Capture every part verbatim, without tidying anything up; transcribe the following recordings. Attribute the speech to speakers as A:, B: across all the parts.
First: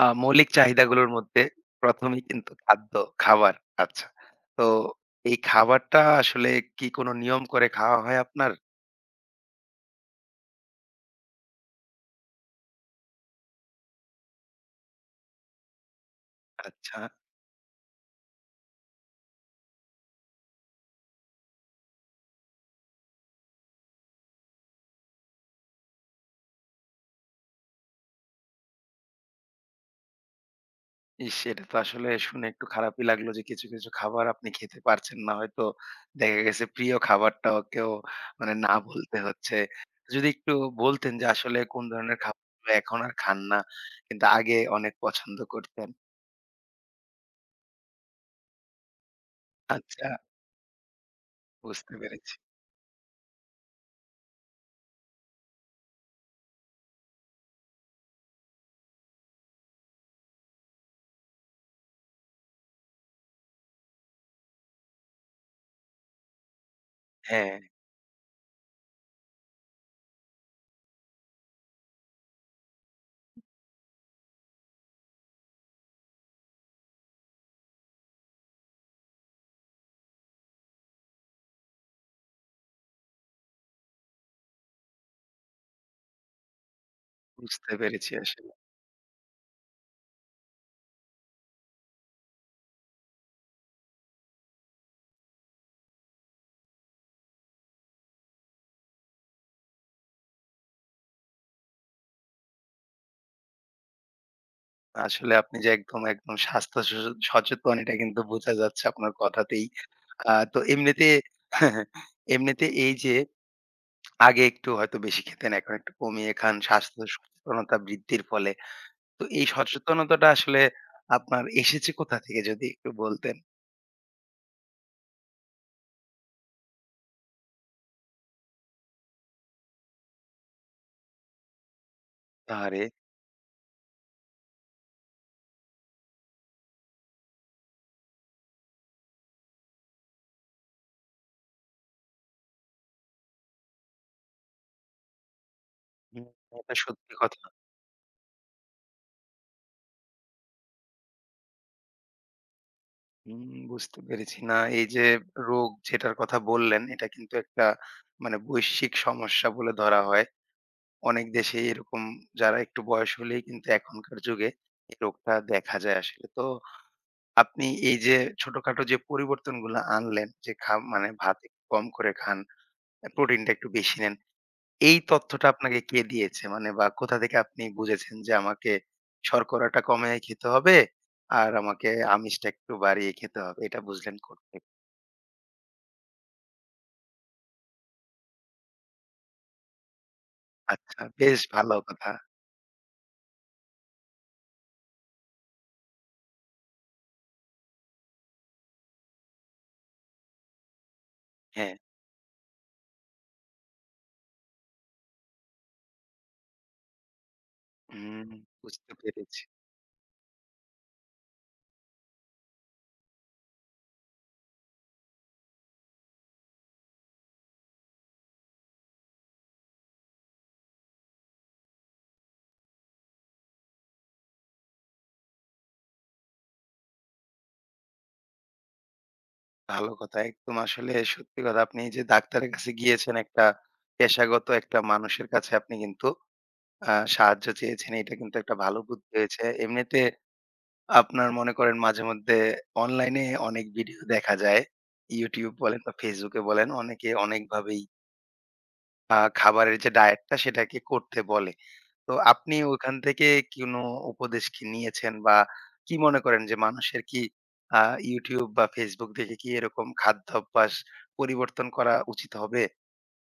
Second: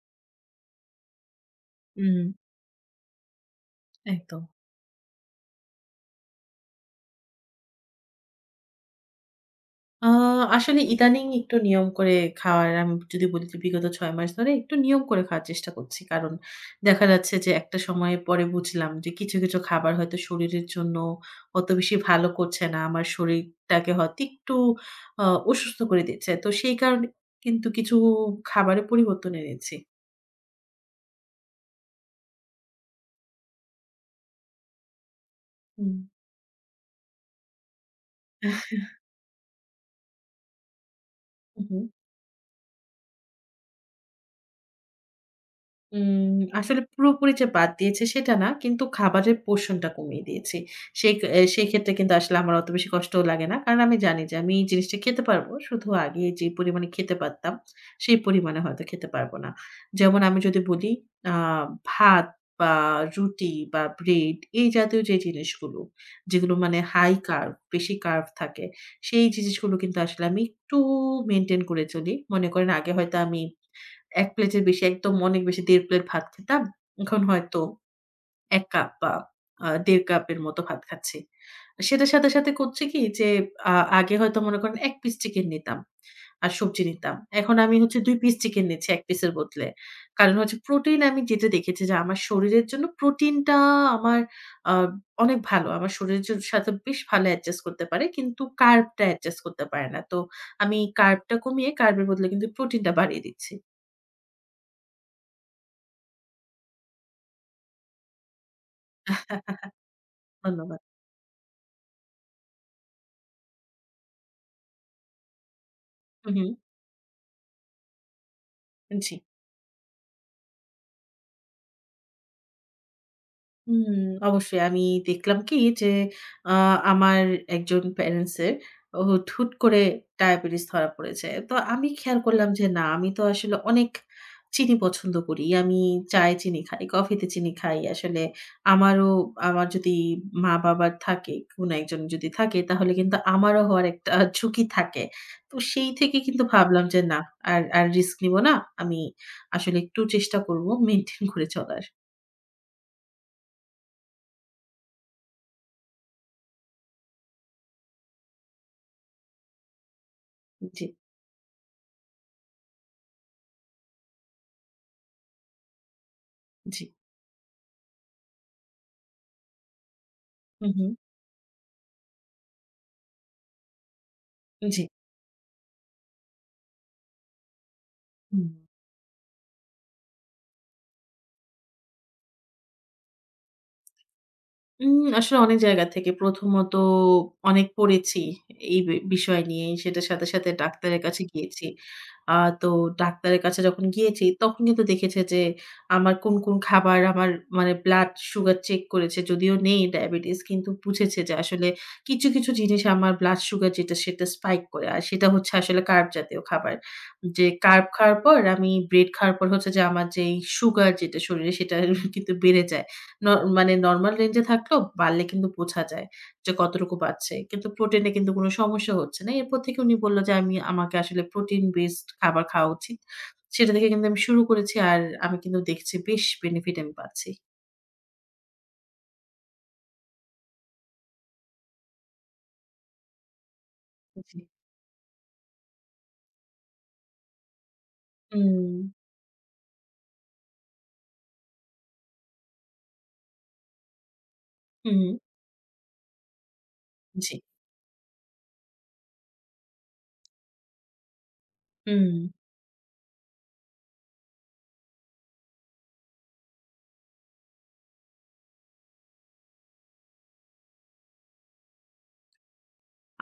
A: আ মৌলিক চাহিদাগুলোর মধ্যে প্রথম এই
B: হুম,
A: কিন্তু খাদ্য, খাবার। আচ্ছা।
B: একদম।
A: তো এই খাবারটা আসলে কি কোনো নিয়ম করে খাওয়া হয় আপনার?
B: আ আসলে ইদানিং একটু নিয়ম করে খাওয়ার আমি যদি বলি যে বিগত ছয় মাস ধরে একটু নিয়ম করে খাওয়ার চেষ্টা করছি। কারণ
A: আচ্ছা।
B: দেখা যাচ্ছে যে একটা সময় পরে বুঝলাম যে কিছু, কিছু খাবার হয়তো শরীরের জন্য অত বেশি ভালো করছে না। আমার শরীরটাকে হয়তো একটু আ অসুস্থ করে দিচ্ছে। তো সেই কারণে কিন্তু কিছু খাবারে পরিবর্তন এনেছি।
A: ইস! এটা তো আসলে শুনে একটু খারাপই লাগলো যে কিছু, কিছু খাবার আপনি খেতে পারছেন না। হয়তো
B: হুম।
A: দেখা গেছে প্রিয় খাবারটাকেও মানে না বলতে হচ্ছে। যদি একটু বলতেন যে আসলে
B: হুম
A: কোন ধরনের খাবারগুলো এখন আর খান না, কিন্তু আগে অনেক পছন্দ করতেন?
B: উম আসলে পুরোপুরি যে বাদ দিয়েছি সেটা না। কিন্তু খাবারের পোর্শনটা
A: আচ্ছা,
B: কমিয়ে দিয়েছি। সেই এ সেক্ষেত্রে
A: বুঝতে
B: কিন্তু
A: পেরেছি।
B: আসলে আমার অত বেশি কষ্টও লাগে না। কারণ আমি জানি যে আমি এই জিনিসটা খেতে পারবো। শুধু আগে যে পরিমাণে খেতে পারতাম, সেই পরিমাণে হয়তো খেতে পারবো না। যেমন আমি যদি বলি আ ভাত বা রুটি বা ব্রেড এই জাতীয় যে জিনিসগুলো, যেগুলো মানে হাই কার্ব,
A: হ্যাঁ,
B: বেশি কার্ব থাকে, সেই জিনিসগুলো কিন্তু আসলে আমি একটু মেইনটেইন করে চলি। মনে করেন আগে হয়তো আমি এক প্লেটের বেশি একদম অনেক বেশি দেড় প্লেট ভাত খেতাম। এখন হয়তো এক কাপ বা আ দেড় কাপের মতো ভাত খাচ্ছি। সেটার সাথে, সাথে করছি কি যে আ আগে হয়তো মনে করেন এক পিস চিকেন নিতাম আর সবজি নিতাম। এখন
A: বুঝতে
B: আমি হচ্ছে
A: পেরেছি
B: দুই পিস
A: আসলে।
B: চিকেন নিচ্ছি এক পিসের বদলে। কারণ হচ্ছে প্রোটিন আমি যেটা দেখেছি যে আমার শরীরের জন্য প্রোটিনটা আমার আ অনেক ভালো। আমার শরীরের জ সাথে বেশ ভালো অ্যাডজাস্ট করতে পারে। কিন্তু কার্বটা অ্যাডজাস্ট করতে পারে না। তো আমি কার্বটা কমিয়ে কার্বের বদলে কিন্তু প্রোটিনটা বাড়িয়ে দিচ্ছি।
A: আসলে আপনি যে একদম, একদম স্বাস্থ্য স সচেতন এটা কিন্তু বোঝা যাচ্ছে আপনার কথাতেই। আ তো
B: ধন্যবাদ।
A: এমনিতে এমনিতে এই যে আগে একটু হয়তো বেশি খেতেন, এখন একটু কমিয়ে
B: হুম, হুম।
A: খান স্বাস্থ্য সচেতনতা বৃদ্ধির ফলে।
B: জি।
A: তো এই সচেতনতাটা আসলে আপনার এসেছে কোথা থেকে যদি একটু বলতেন?
B: হুম, অবশ্যই আমি দেখলাম কি যে আ আমার একজন প্যারেন্টস এর হুট, হুট করে ডায়াবেটিস ধরা পড়েছে। তো আমি খেয়াল করলাম যে
A: আহারে!
B: না আমি তো আসলে অনেক চিনি পছন্দ করি। আমি চায়ে চিনি খাই, কফিতে চিনি খাই। আসলে আমারও আমার যদি মা-বাবার থাকে, কোনো একজন যদি থাকে তাহলে কিন্তু আমারও হওয়ার একটা ঝুঁকি থাকে। তো সেই থেকে
A: হুম,
B: কিন্তু
A: এটা
B: ভাবলাম যে
A: সত্যি
B: না
A: কথা।
B: আর, আর রিস্ক নিব না। আমি আসলে একটু চেষ্টা করব মেইনটেইন করে চলার।
A: হুম, বুঝতে পেরেছি। না এই যে রোগ যেটার কথা বললেন এটা কিন্তু একটা মানে বৈশ্বিক সমস্যা বলে ধরা হয়।
B: জি,
A: অনেক দেশেই এরকম যারা একটু বয়স হলেই কিন্তু এখনকার যুগে এই রোগটা দেখা যায় আসলে। তো
B: জি।
A: আপনি এই যে ছোটখাটো যে পরিবর্তনগুলো আনলেন যে
B: হু,
A: খা
B: হু।
A: মানে ভাত একটু কম করে খান, প্রোটিনটা একটু বেশি নেন।
B: জি।
A: এই তথ্যটা আপনাকে কে দিয়েছে? মানে বা কোথা থেকে আপনি বুঝেছেন যে
B: হুম।
A: আমাকে শর্করাটা কমিয়ে খেতে হবে আর আমাকে আমিষটা একটু বাড়িয়ে খেতে হবে। এটা বুঝলেন কোত্থেকে?
B: উম আসলে অনেক জায়গা থেকে। প্রথমত অনেক পড়েছি এই বি বিষয় নিয়ে। সেটার সাথে, সাথে ডাক্তারের
A: আচ্ছা
B: কাছে
A: বেশ
B: গিয়েছি।
A: ভালো কথা।
B: আ তো ডাক্তারের কাছে যখন গিয়েছি, তখন কিন্তু দেখেছে যে আমার কোন, কোন খাবার আমার মানে ব্লাড সুগার চেক করেছে। যদিও নেই ডায়াবেটিস কিন্তু বুঝেছে যে আসলে
A: হ্যাঁ,
B: কিছু, কিছু জিনিস আমার ব্লাড সুগার যেটা সেটা স্পাইক করে। আর সেটা হচ্ছে আসলে কার্ব জাতীয় খাবার। যে কার্ব খাওয়ার
A: হুম
B: পর আমি
A: বুঝতে
B: ব্রেড খাওয়ার
A: পেরেছি।
B: পর হচ্ছে যে আমার যেই সুগার যেটা শরীরে সেটা কিন্তু বেড়ে যায়। ন মানে নরমাল রেঞ্জ এ থাকলেও বাড়লে কিন্তু বোঝা যায় যে কতটুকু বাড়ছে। কিন্তু প্রোটিনে কিন্তু কোনো সমস্যা হচ্ছে না। এরপর থেকে উনি বলল যে আমি আমাকে আসলে প্রোটিন বেসড খাবার খাওয়া উচিত। সেটা থেকে কিন্তু আমি শুরু করেছি। আর আমি কিন্তু দেখছি বেশ বেনিফিট আমি পাচ্ছি।
A: ভালো কথা। একদম আসলে সত্যি কথা। আপনি এই যে ডাক্তারের কাছে গিয়েছেন একটা
B: জি।
A: পেশাগত একটা মানুষের কাছে আপনি কিন্তু আ সাহায্য চেয়েছেন। এটা কিন্তু একটা
B: হুম,
A: ভালো বুদ্ধি হয়েছে। এমনিতে আপনার মনে করেন মাঝে মধ্যে অনলাইনে অনেক ভিডিও দেখা যায়।
B: হুম,
A: YouTube বলেন বা Facebook এ বলেন অনেকে
B: জি,
A: অনেকভাবেই আ খাবারের যে ডায়েটটা সেটাকে করতে বলে।
B: হুম।
A: তো আপনি ওখান থেকে কোনো উপদেশ কি নিয়েছেন? বা কি মনে করেন যে মানুষের কি আ YouTube বা Facebook দেখে কি এরকম খাদ্যাভ্যাস পরিবর্তন করা উচিত হবে?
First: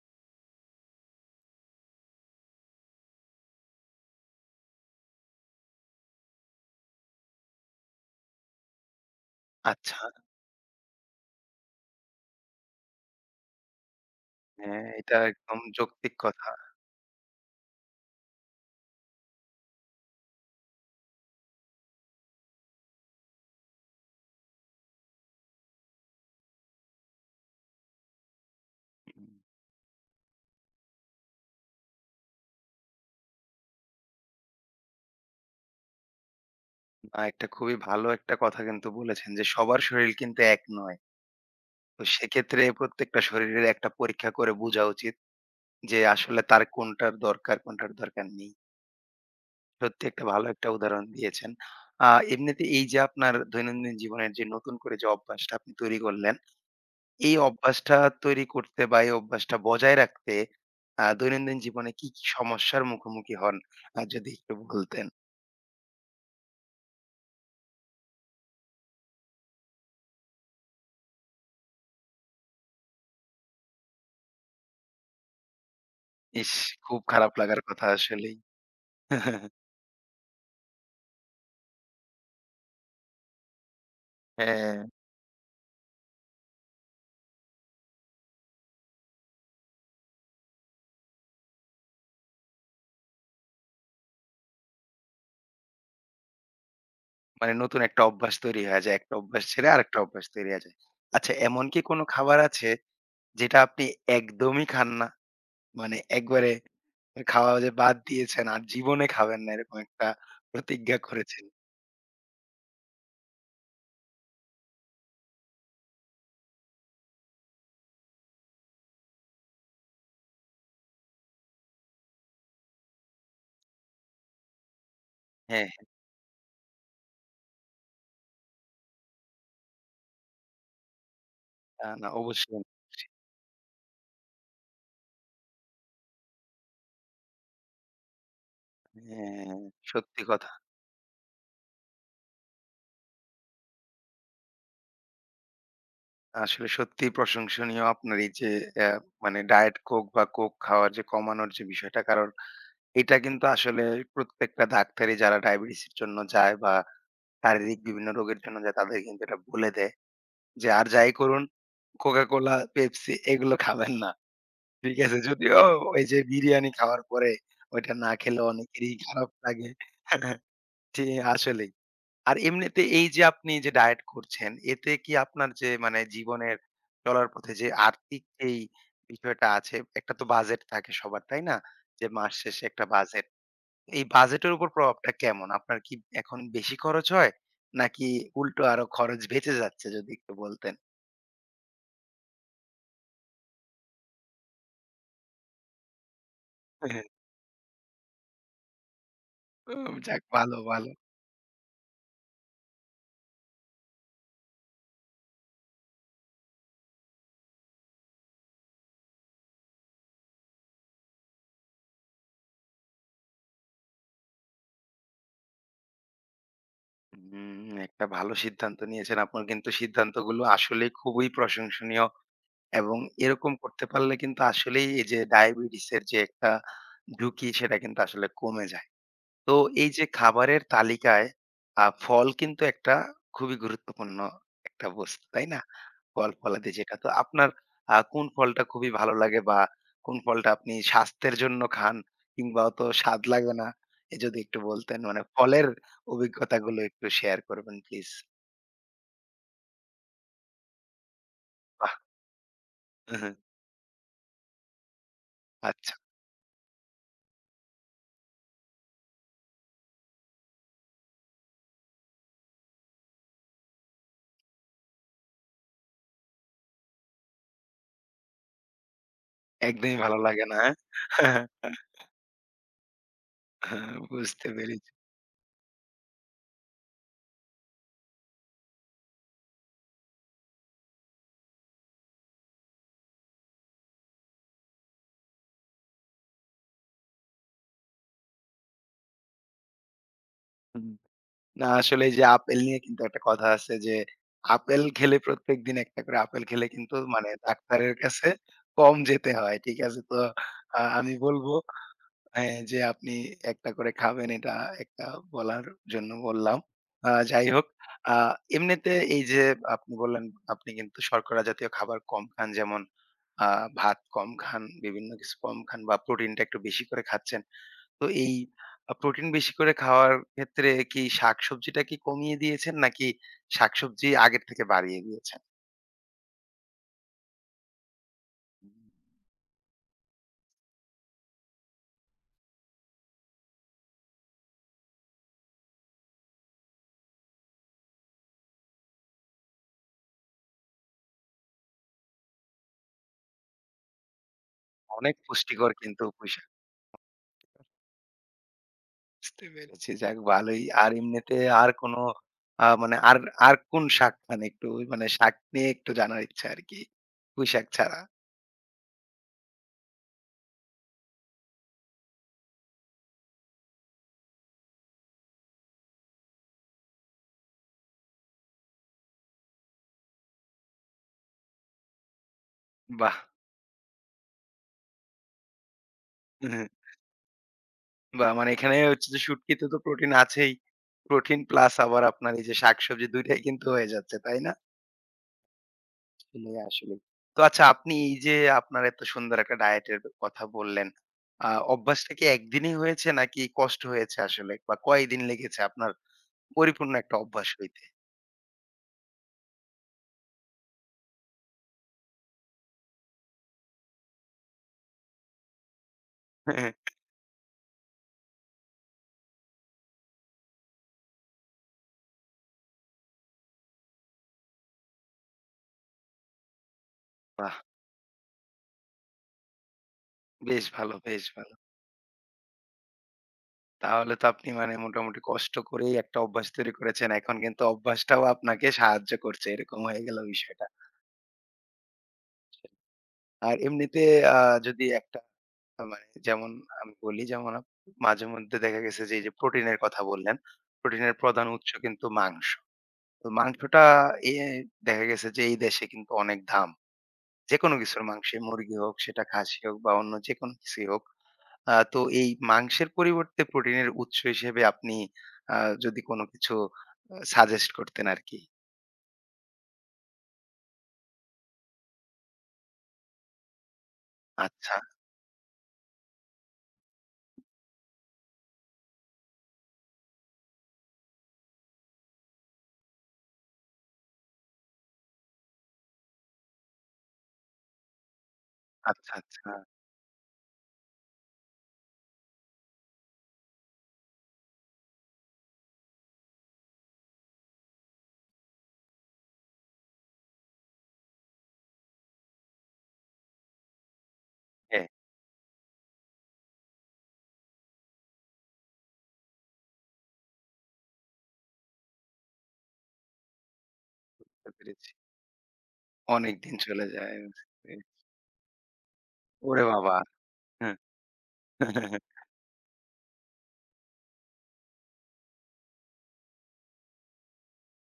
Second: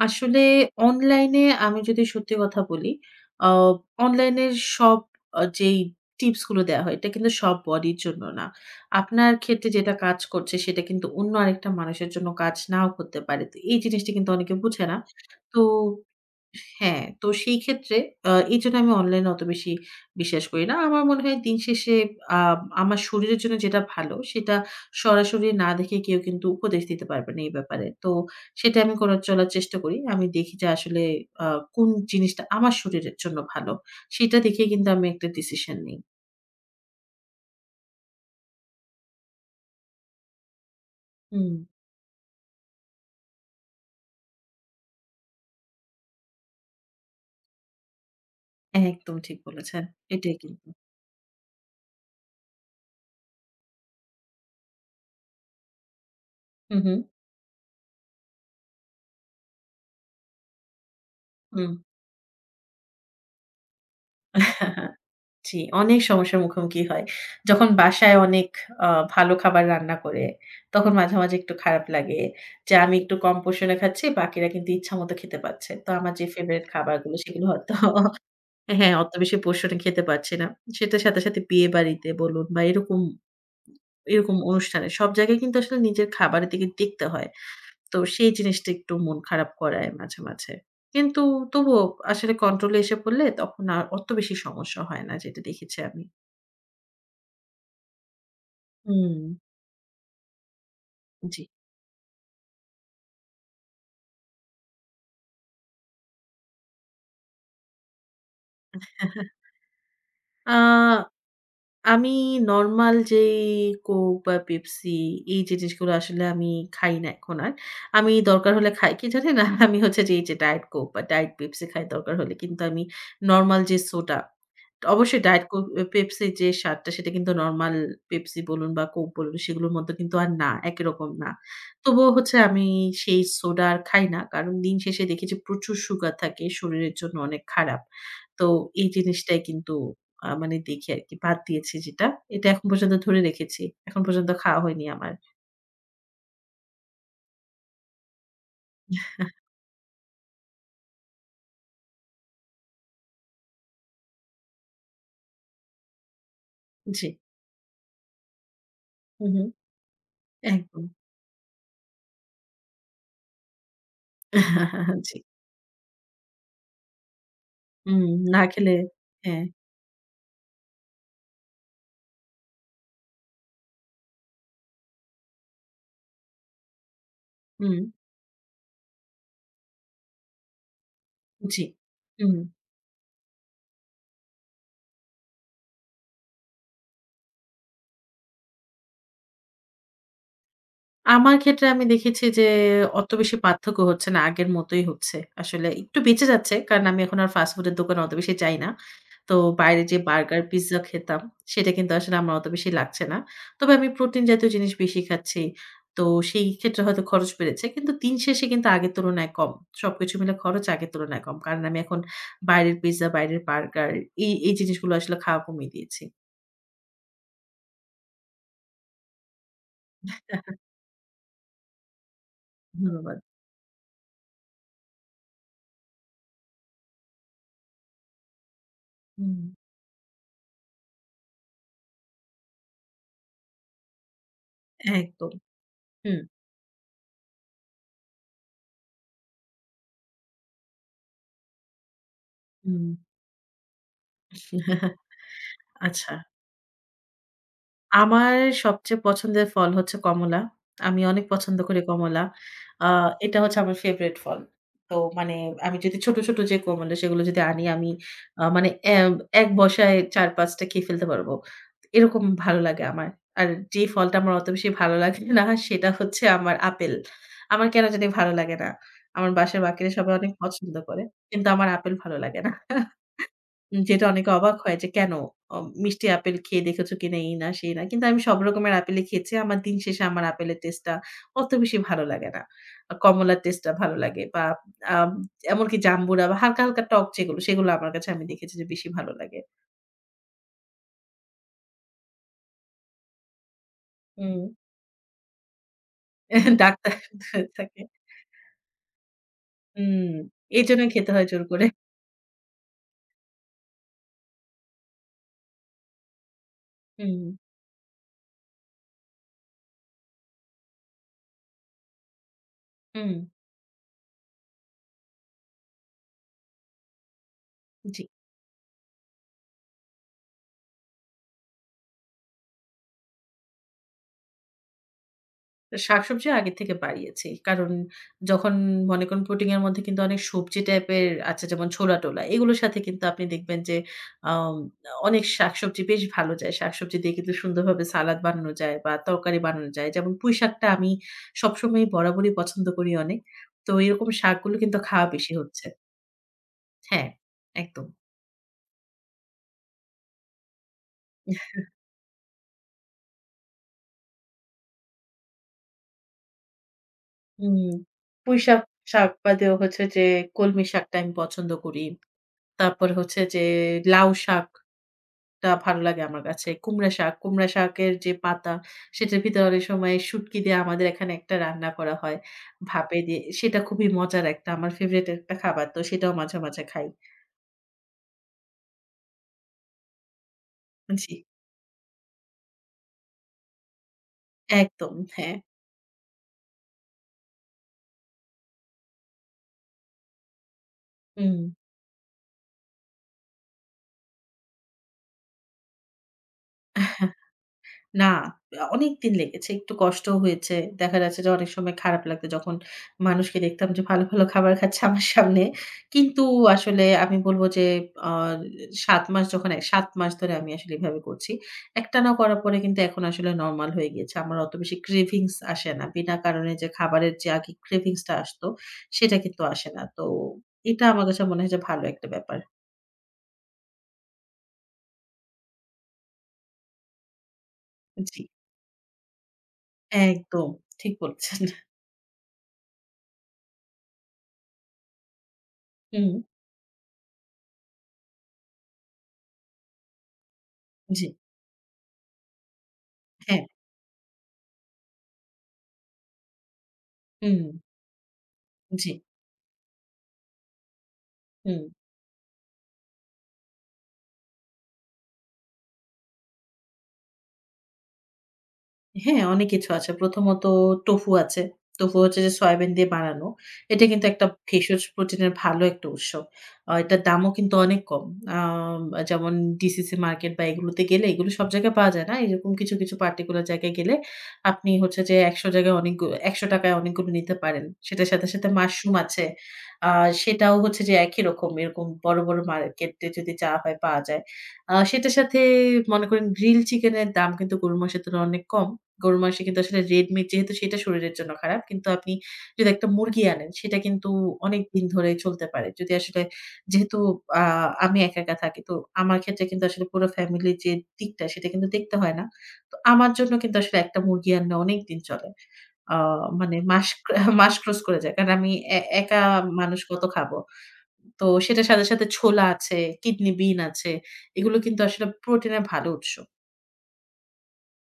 B: আসলে অনলাইনে আমি যদি সত্যি কথা বলি, আ অনলাইনের সব আ যেই টিপস গুলো দেয়া হয়, এটা কিন্তু সব বডির জন্য না। আপনার ক্ষেত্রে যেটা
A: আচ্ছা,
B: কাজ করছে, সেটা কিন্তু অন্য আরেকটা মানুষের জন্য কাজ নাও করতে পারে। তো এই জিনিসটা কিন্তু অনেকে বুঝে
A: হ্যাঁ,
B: না।
A: এটা একদম
B: তো
A: যৌক্তিক কথা।
B: হ্যাঁ, তো সেই ক্ষেত্রে আ এইজন্য আমি অনলাইনে অত বেশি বিশ্বাস করি না। আমার মনে হয় দিন শেষে আ আমার শরীরের জন্য যেটা ভালো সেটা সরাসরি না দেখে কেউ কিন্তু উপদেশ দিতে পারবে না এই ব্যাপারে। তো সেটা আমি করার
A: উম,
B: চলার চেষ্টা করি। আমি দেখি যে আসলে আ কোন জিনিসটা আমার শরীরের জন্য ভালো সেটা দেখে কিন্তু আমি একটা ডিসিশন নেই।
A: না, একটা খুবই ভালো একটা কথা কিন্তু বলেছেন যে সবার শরীর কিন্তু এক নয়।
B: হুম,
A: তো সেক্ষেত্রে প্রত্যেকটা শরীরের একটা পরীক্ষা করে বুঝা উচিত যে আসলে তার কোনটার দরকার, কোনটার দরকার নেই।
B: একদম ঠিক বলেছেন।
A: সত্যি একটা
B: এটাই
A: ভালো
B: কিন্তু।
A: একটা উদাহরণ দিয়েছেন। আ এমনিতে এই যে আপনার দৈনন্দিন জীবনের যে নতুন করে যে অভ্যাসটা আপনি তৈরি করলেন,
B: হু, হু,
A: এই অভ্যাসটা তৈরি করতে বা এই অভ্যাসটা বজায় রাখতে আ দৈনন্দিন
B: হুম।
A: জীবনে কি, কি সমস্যার মুখোমুখি হন? আর যদি একটু বলতেন।
B: জি, অনেক সমস্যার মুখোমুখি হয়। যখন বাসায় অনেক আ ভালো খাবার রান্না করে, তখন মাঝে, মাঝে একটু খারাপ লাগে যে আমি একটু কম পোষণে খাচ্ছি, বাকিরা কিন্তু ইচ্ছামত খেতে পারছে। তো আমার যে
A: ইস!
B: ফেভারিট
A: খুব
B: খাবারগুলো
A: খারাপ
B: সেগুলো
A: লাগার
B: হয়তো
A: কথা আসলেই।
B: হ্যাঁ, অত বেশি পোষণে খেতে পারছি না। সেটার সাথে, সাথে বিয়ে বাড়িতে বলুন বা এরকম, এরকম
A: হ্যাঁ,
B: অনুষ্ঠানে সব জায়গায় কিন্তু আসলে নিজের খাবারের দিকে দেখতে হয়। তো সেই জিনিসটা একটু মন খারাপ করায় মাঝে, মাঝে। কিন্তু তবুও আসলে কন্ট্রোল এ এসে পড়লে তখন আর অত বেশি সমস্যা হয় না যেটা দেখেছি আমি।
A: মানে নতুন একটা অভ্যাস তৈরি হয়ে যায়। একটা
B: হুম,
A: অভ্যাস ছেড়ে আরেকটা অভ্যাস তৈরি হয়ে যায়। আচ্ছা
B: জি।
A: এমন কি কোনো খাবার আছে যেটা আপনি একদমই খান না? মানে একবারে খাওয়া যে বাদ দিয়েছেন আর জীবনে খাবেন না এরকম একটা
B: আ
A: প্রতিজ্ঞা করেছেন।
B: আমি নরমাল যেই কোক বা পেপসি এই জিনিসগুলো আসলে আমি খাই না এখন আর। আমি দরকার হলে খাই কি জানেন? আমি হচ্ছে যে এই যে ডায়েট কোক বা ডায়েট পেপসি খাই দরকার হলে। কিন্তু আমি নরমাল যে সোডা, অবশ্যই ডায়েট কোক
A: হ্যাঁ,
B: এ
A: হ্যাঁ।
B: পেপসির যে স্বাদটা সেটা কিন্তু নরমাল পেপসি বলুন বা কোক বলুন সেগুলোর মধ্যে কিন্তু আর না, একই রকম না।
A: আ না
B: তবুও হচ্ছে
A: অবশ্যই।
B: আমি সেই সোডা আর খাই না। কারণ দিন শেষে দেখি যে প্রচুর সুগার থাকে, শরীরের জন্য অনেক খারাপ। তো এই জিনিসটাই
A: হ্যাঁ,
B: কিন্তু
A: সত্যি
B: আ
A: কথা।
B: মানে দেখি আরকি। বাদ দিয়েছি যেটা, এটা এখন পর্যন্ত ধরে রেখেছি। এখন পর্যন্ত খাওয়া হয়নি আমার।
A: আসলে সত্যিই প্রশংসনীয় আপনার এই যে অ্যা মানে ডায়েট কোক বা কোক খাওয়ার যে কমানোর যে বিষয়টা। কারণ এটা কিন্তু আসলে প্রত্যেকটা ডাক্তারই যারা ডায়াবেটিসের জন্য যায় বা
B: জি।
A: শারীরিক বিভিন্ন রোগের জন্য যায় তাদের কিন্তু
B: হু,
A: এটা
B: হু।
A: বলে দেয় যে,
B: একদম।
A: "আর যাই করুন Coca Cola, Pepsi এগুলো খাবেন না।" ঠিক আছে।
B: জি।
A: যদিও ওই যে বিরিয়ানি খাওয়ার পরে ওইটা
B: হুম,
A: না
B: না
A: খেলে
B: খেলে
A: অনেকেরই খারাপ
B: হ্যাঁ।
A: লাগে। জি, আসলেই। আর এমনিতে এই যে আপনি যে ডায়েট করছেন, এতে কি আপনার যে মানে জীবনের চলার পথে যে
B: হুম,
A: আর্থিক এই বিষয়টা আছে, একটা তো বাজেট থাকে সবার, তাই না?
B: জি।
A: যে মাস
B: হুম।
A: শেষে একটা বাজেট। এই বাজেটের উপর প্রভাবটা কেমন? আপনার কি এখন বেশি খরচ হয়? নাকি উল্টো আরো খরচ বেঁচে যাচ্ছে? যদি একটু বলতেন।
B: আমার ক্ষেত্রে আমি দেখেছি যে অত বেশি পার্থক্য হচ্ছে না। আগের মতোই হচ্ছে। আসলে একটু বেঁচে যাচ্ছে। কারণ আমি
A: হ্যাঁ,
B: এখন আর ফাস্ট ফুডের দোকানে অত বেশি যাই না। তো বাইরে
A: উম
B: যে
A: যাক
B: বার্গার,
A: ভালো,
B: পিজ্জা
A: ভালো।
B: খেতাম, সেটা কিন্তু আসলে আমার অত বেশি লাগছে না। তবে আমি প্রোটিন জাতীয় জিনিস বেশি খাচ্ছি। তো সেই ক্ষেত্রে হয়তো খরচ বেড়েছে। কিন্তু দিন শেষে কিন্তু আগের তুলনায় কম। সবকিছু মিলে খরচ আগের তুলনায় কম। কারণ আমি এখন বাইরের পিজ্জা, বাইরের বার্গার এই, এই জিনিসগুলো আসলে খাওয়া কমিয়ে দিয়েছি।
A: হুম, একটা ভালো সিদ্ধান্ত নিয়েছেন। আপনার কিন্তু সিদ্ধান্তগুলো আসলেই খুবই প্রশংসনীয় এবং
B: ধন্যবাদ।
A: এরকম করতে পারলে কিন্তু আসলেই এই যে ডায়াবেটিসের যে একটা ঝুঁকি সেটা কিন্তু আসলে কমে যায়।
B: হুম,
A: তো এই যে খাবারের তালিকায় আ ফল কিন্তু একটা খুবই গুরুত্বপূর্ণ একটা বস্তু,
B: একদম।
A: তাই না?
B: হুম,
A: ফল-ফলাদি যেটা। তো আপনার আ কোন ফলটা খুবই ভালো লাগে বা কোন ফলটা আপনি স্বাস্থ্যের জন্য খান কিংবা অত
B: হুম।
A: স্বাদ লাগে না? এ যদি একটু বলতেন মানে ফলের
B: আচ্ছা।
A: অভিজ্ঞতাগুলো একটু শেয়ার করবেন প্লিজ।
B: আমার সবচেয়ে পছন্দের ফল হচ্ছে কমলা। আমি অনেক পছন্দ করি
A: বাহ!
B: কমলা। আ এটা হচ্ছে আমার ফেভারাইট ফল। তো মানে আমি
A: আচ্ছা।
B: যদি ছোট, ছোট যে কমলা সেগুলো যদি আনি আমি আ মানে এব এক বসায় চার পাঁচ টা খেয়ে ফেলতে পারবো। এরকম ভালো লাগে আমার। আর যে ফলটা আমার অত বেশি ভালো লাগে না সেটা হচ্ছে আমার আপেল। আমার কেন জানি ভালো লাগে না। আমার বাসার বাকিরা
A: একদমই
B: সবাই
A: ভালো
B: অনেক
A: লাগে না, হ্যাঁ?
B: পছন্দ করে। কিন্তু আমার আপেল ভালো লাগে না। যেটা অনেকে
A: বুঝতে
B: অবাক হয় যে
A: পেরেছি।
B: কেন অ মিষ্টি আপেল খেয়ে দেখেছো কিনা এই না সেই না। কিন্তু আমি সব রকমের আপেলই খেয়েছি। আমার দিন শেষে আমার আপেলের টেস্টটা অত বেশি ভালো লাগে না। আ কমলার টেস্টটা ভালো লাগে বা আম এমনকি জাম্বুরা বা হালকা, হালকা টক যেগুলো সেগুলো আমার কাছে আমি দেখেছি যে বেশি ভালো লাগে।
A: না আসলে এই যে আপেল নিয়ে কিন্তু একটা কথা আছে যে
B: হুম।
A: আপেল খেলে প্রত্যেকদিন একটা করে আপেল খেলে
B: ডাক্তার
A: কিন্তু মানে
B: থাকে।
A: ডাক্তারের কাছে কম যেতে হয়। ঠিক আছে?
B: হুম।
A: তো আ
B: এজন্য খেতে
A: আমি
B: হয় জোর
A: বলব
B: করে।
A: হ্যাঁ, যে আপনি একটা করে খাবেন এটা একটা বলার জন্য বললাম। আ
B: হুম,
A: যাই হোক আ এমনিতে এই যে আপনি বললেন আপনি কিন্তু শর্করা জাতীয় খাবার কম খান যেমন
B: হুম।
A: আ ভাত কম খান, বিভিন্ন কিছু কম খান বা প্রোটিনটা একটু বেশি করে খাচ্ছেন।
B: জি।
A: তো এই আ প্রোটিন বেশি করে খাওয়ার ক্ষেত্রে কি শাকসবজিটা কি কমিয়ে দিয়েছেন? নাকি শাকসবজি আগের থেকে বাড়িয়ে দিয়েছেন?
B: শাকসবজি আগে থেকে বাড়িয়েছি। কারণ যখন মনে করুন প্রোটিন এর মধ্যে কিন্তু অনেক সবজি টাইপের আছে যেমন ছোলা-টোলা এগুলোর সাথে কিন্তু আপনি দেখবেন যে আম অনেক শাকসবজি বেশ ভালো যায়। শাকসবজি দিয়ে কিন্তু সুন্দরভাবে সালাদ বানানো যায় বা তরকারি বানানো যায়। যেমন পুঁইশাকটা আমি সবসময় বরাবরই পছন্দ করি অনেক। তো এরকম শাকগুলো কিন্তু খাওয়া
A: অনেক
B: বেশি হচ্ছে।
A: পুষ্টিকর কিন্তু পুঁইশাক।
B: হ্যাঁ, একদম।
A: বুঝতে পেরেছি। যাক ভালোই। আর এমনিতে আর কোনো আ মানে আর আর কোন শাক খান একটু? মানে শাক নিয়ে একটু জানার ইচ্ছা আরকি।
B: হুম,
A: পুঁইশাক ছাড়া।
B: পুঁইশাক শাক শাক বাদেও হচ্ছে যে কলমি শাকটা আমি পছন্দ করি। তারপর হচ্ছে যে লাউ শাক টা ভালো লাগে আমার কাছে। কুমড়া শাক, কুমড়া শাকের যে পাতা সেটার ভিতরে অনেক সময় শুটকি দিয়ে আমাদের এখানে একটা রান্না করা হয়। ভাপে
A: বাহ!
B: দিয়ে সেটা খুবই মজার একটা আমার ফেভারাইট একটা খাবার। তো সেটাও মাঝে,
A: হুম।
B: মাঝে খাই।
A: বাহ! মানে এখানে হচ্ছে যে শুটকিতে তো প্রোটিন আছেই।
B: জি,
A: প্রোটিন প্লাস আবার আপনার এই যে শাকসবজি দুই টাই কিন্তু হয়ে যাচ্ছে, তাই না?
B: একদম হ্যাঁ।
A: আসলেই, আসলেই। তো আচ্ছা আপনি এই যে আপনার এত সুন্দর একটা ডায়েটের কথা বললেন।
B: হুম।
A: আ অভ্যাসটা কি একদিনেই হয়েছে নাকি কষ্ট হয়েছে আসলে? বা কয়দিন লেগেছে আপনার পরিপূর্ণ একটা অভ্যাস হইতে?
B: না, আ অনেকদিন লেগেছে। একটু কষ্টও হয়েছে। দেখা যাচ্ছে যে অনেক সময় খারাপ লাগতো যখন মানুষকে দেখতাম যে ভালো, ভালো খাবার খাচ্ছে আমার সামনে। কিন্তু আসলে আমি বলব যে আ সাত মাস যখন সাত মাস ধরে আমি আসলে এভাবে করছি। একটানা করার পরে কিন্তু এখন আসলে নরমাল হয়ে গিয়েছে। আমার অত বেশি ক্রেভিংস আসে না। বিনা কারণে যে খাবারের যে আগে
A: বাহ!
B: ক্রেভিংস টা আসতো সেটা কিন্তু আসে না। তো
A: বেশ
B: এটা
A: ভালো,
B: আমার কাছে
A: বেশ
B: মনে হয়
A: ভালো।
B: যে ভালো একটা ব্যাপার।
A: তাহলে তো আপনি মানে মোটামুটি কষ্ট করেই একটা অভ্যাস তৈরি করেছেন। এখন কিন্তু
B: জি,
A: অভ্যাসটাও আপনাকে সাহায্য করছে। এরকম হয়ে গেল
B: একদম
A: বিষয়টা।
B: ঠিক বলেছেন।
A: আর এমনিতে আ যদি একটা আ মানে
B: হুম,
A: যেমন আমি বলি যেমন আপ মাঝেমধ্যে দেখা গেছে যে এই যে প্রোটিনের কথা বললেন।
B: জি,
A: প্রোটিনের প্রধান উৎস কিন্তু মাংস। তো
B: হ্যাঁ,
A: মাংসটা এ দেখা গেছে যে এই দেশে কিন্তু অনেক দাম।
B: হুম,
A: যেকোনো কিছুর মাংসে মুরগি
B: জি।
A: হোক, সেটা খাসি হোক বা অন্য যেকোনো কিছুই হোক।
B: হুম।
A: আ তো এই মাংসের পরিবর্তে প্রোটিনের উৎস হিসেবে আপনি আ যদি কোনো কিছু আ সাজেস্ট করতেন আরকি।
B: হ্যাঁ, অনেক কিছু আছে। প্রথমত টোফু আছে। টোফু হচ্ছে যে সয়াবিন দিয়ে বানানো। এটা কিন্তু একটা
A: আচ্ছা,
B: ভেষজ প্রোটিনের ভালো একটা উৎস। আ এটার দামও কিন্তু অনেক কম। আম যেমন ডি সি সি মার্কেট বা এগুলোতে গেলে এগুলো সব জায়গায় পাওয়া যায় না। এরকম কিছু, কিছু পার্টিকুলার জায়গায় গেলে আপনি হচ্ছে যে ৳একশো জায়গায় অনেকগু ৳একশো য় অনেকগুলো নিতে পারেন। সেটার সাথে, সাথে মাশরুম
A: আচ্ছা,
B: আছে।
A: আচ্ছা।
B: আ সেটাও হচ্ছে যে একই রকম এরকম বড়, বড় মার্কেটে যদি চাওয়া হয় পাওয়া যায়। আ সেটার সাথে মনে করেন গ্রিল চিকেনের দাম কিন্তু গরুর মাংসের তুলনায় অনেক কম। গরুর মাংসে কিন্তু আসলে রেড মিট যেহেতু সেটা শরীরের জন্য খারাপ। কিন্তু আপনি যদি একটা মুরগি আনেন সেটা কিন্তু অনেকদিন
A: হ্যাঁ,
B: ধরে চলতে পারে। যদি আসলে যেহেতু আ আমি একা, একা থাকি। তো আমার ক্ষেত্রে কিন্তু আসলে পুরো ফ্যামিলির যে দিকটা সেটা কিন্তু দেখতে হয় না। তো আমার জন্য কিন্তু আসলে একটা মুরগি
A: বুঝতে
B: আনলে
A: পেরেছি।
B: অনেকদিন চলে। আ
A: অনেকদিন
B: মানে
A: চলে
B: মাস
A: যায়।
B: মাস ক্রস করে যায়। কারণ আমি এ একা
A: ওরে
B: মানুষ
A: বাবা!
B: কত খাবো?
A: হ্যাঁ।
B: তো সেটার সাথে, সাথে ছোলা আছে, কিডনি বিন আছে। এগুলো কিন্তু আসলে প্রোটিনের ভালো উৎস।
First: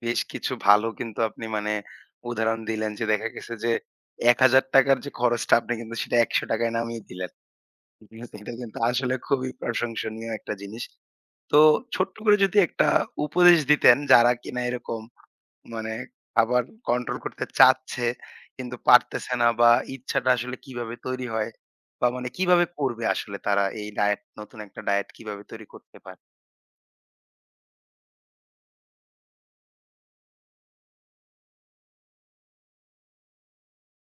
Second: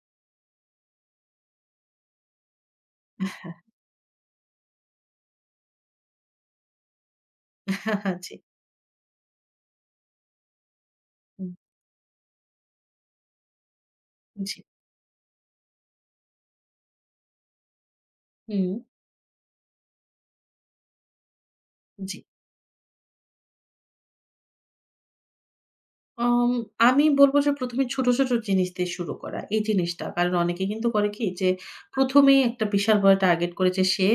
A: বেশ কিছু ভালো কিন্তু আপনি মানে উদাহরণ দিলেন যে দেখা গেছে যে ৳এক হাজার টাকা র যে খরচটা আপনি কিন্তু সেটা ৳একশো টাকা য় নামিয়ে দিলেন।
B: জি।
A: এটা কিন্তু আসলে খুবই প্রশংসনীয় একটা জিনিস।
B: হুম,
A: তো ছোট্ট করে যদি একটা উপদেশ দিতেন যারা
B: জি।
A: কিনা এরকম মানে খাবার কন্ট্রোল করতে চাচ্ছে
B: হুম।
A: কিন্তু পারতেছে না বা ইচ্ছাটা আসলে কিভাবে তৈরি হয়? বা
B: জি।
A: মানে কিভাবে করবে আসলে তারা এই ডায়েট নতুন একটা ডায়েট কিভাবে তৈরি করতে পারে?
B: আম আমি বলব যে ১ম এ ছোট, ছোট জিনিস দিয়ে শুরু করা। এই জিনিসটা। কারণ অনেকে কিন্তু করে কি যে ১ম এই একটা বিশাল বড় টার্গেট করেছে সে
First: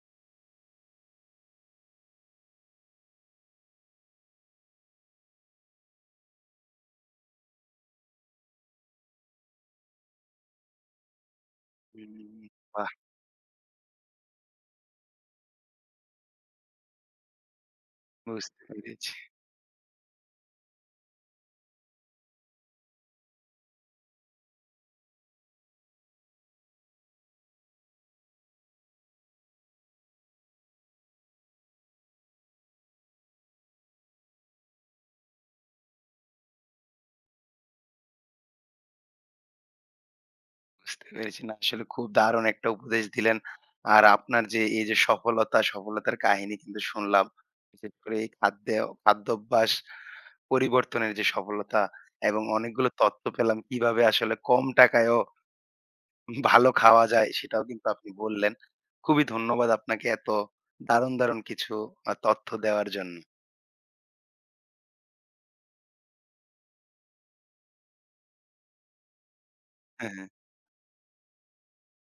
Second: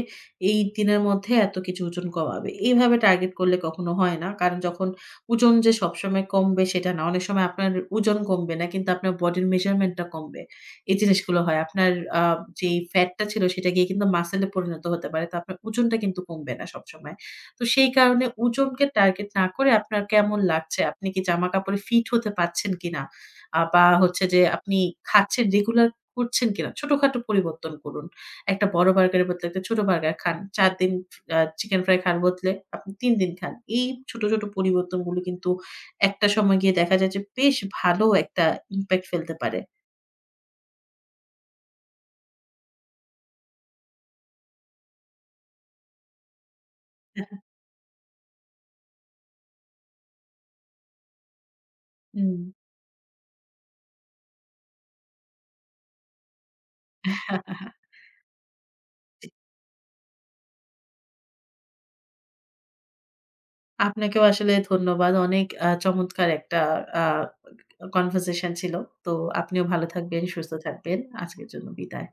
B: এই দিনের মধ্যে এত কেজি ওজন কমাবে। এইভাবে টার্গেট করলে কখনো হয় না। কারণ যখন ওজন যে সবসময় কমবে সেটা না। অনেক সময় আপনার ওজন কমবে না কিন্তু আপনার বডির মেজারমেন্ট টা কমবে। এই জিনিসগুলো হয়। আপনার আ
A: হুম।
B: যেই
A: বাহ!
B: ফ্যাট টা ছিল সেটা গিয়ে কিন্তু মাসল এ পরিণত হতে পারে। তো আপনার ওজনটা কিন্তু কমবে না সবসময়। তো সেই কারণে
A: বুঝতে
B: ওজনকে
A: পেরেছি।
B: টার্গেট না করে আপনার কেমন লাগছে? আপনি কি জামাকাপড়ে ফিট হতে পারছেন কিনা? আ বা হচ্ছে যে আপনি খাচ্ছেন রেগুলার করছেন কিনা? ছোটখাটো পরিবর্তন করুন। একটা বড় বার্গারের বদলে একটা ছোট বার্গার খান। চার দিন আ চিকেন ফ্রাই খাওয়ার বদলে আপনি তিন দিন খান। এই ছোট, ছোট পরিবর্তনগুলো কিন্তু একটা সময় গিয়ে দেখা যায় যে বেশ ভালো একটা ইমপ্যাক্ট ফেলতে পারে।
A: বুঝতে পেরেছি। না, আসলে খুব দারুণ একটা উপদেশ দিলেন। আর আপনার যে এই যে সফলতা, সফলতার কাহিনী কিন্তু শুনলাম। বিশেষ করে এই খাদ্যে খাদ্যাভ্যাস পরিবর্তনের যে সফলতা
B: হুম।
A: এবং অনেকগুলো তথ্য পেলাম কিভাবে আসলে কম টাকায়ও ভালো খাওয়া যায় সেটাও কিন্তু আপনি বললেন। খুবই
B: জি।
A: ধন্যবাদ আপনাকে এত দারুণ, দারুণ কিছু আ তথ্য দেওয়ার জন্য।
B: আপনাকেও আসলে ধন্যবাদ। অনেক আ চমৎকার একটা আ কনভারসেশন ছিল। তো আপনিও ভালো থাকবেন,
A: হ্যাঁ।
B: সুস্থ থাকবেন। আজকের জন্য বিদায়।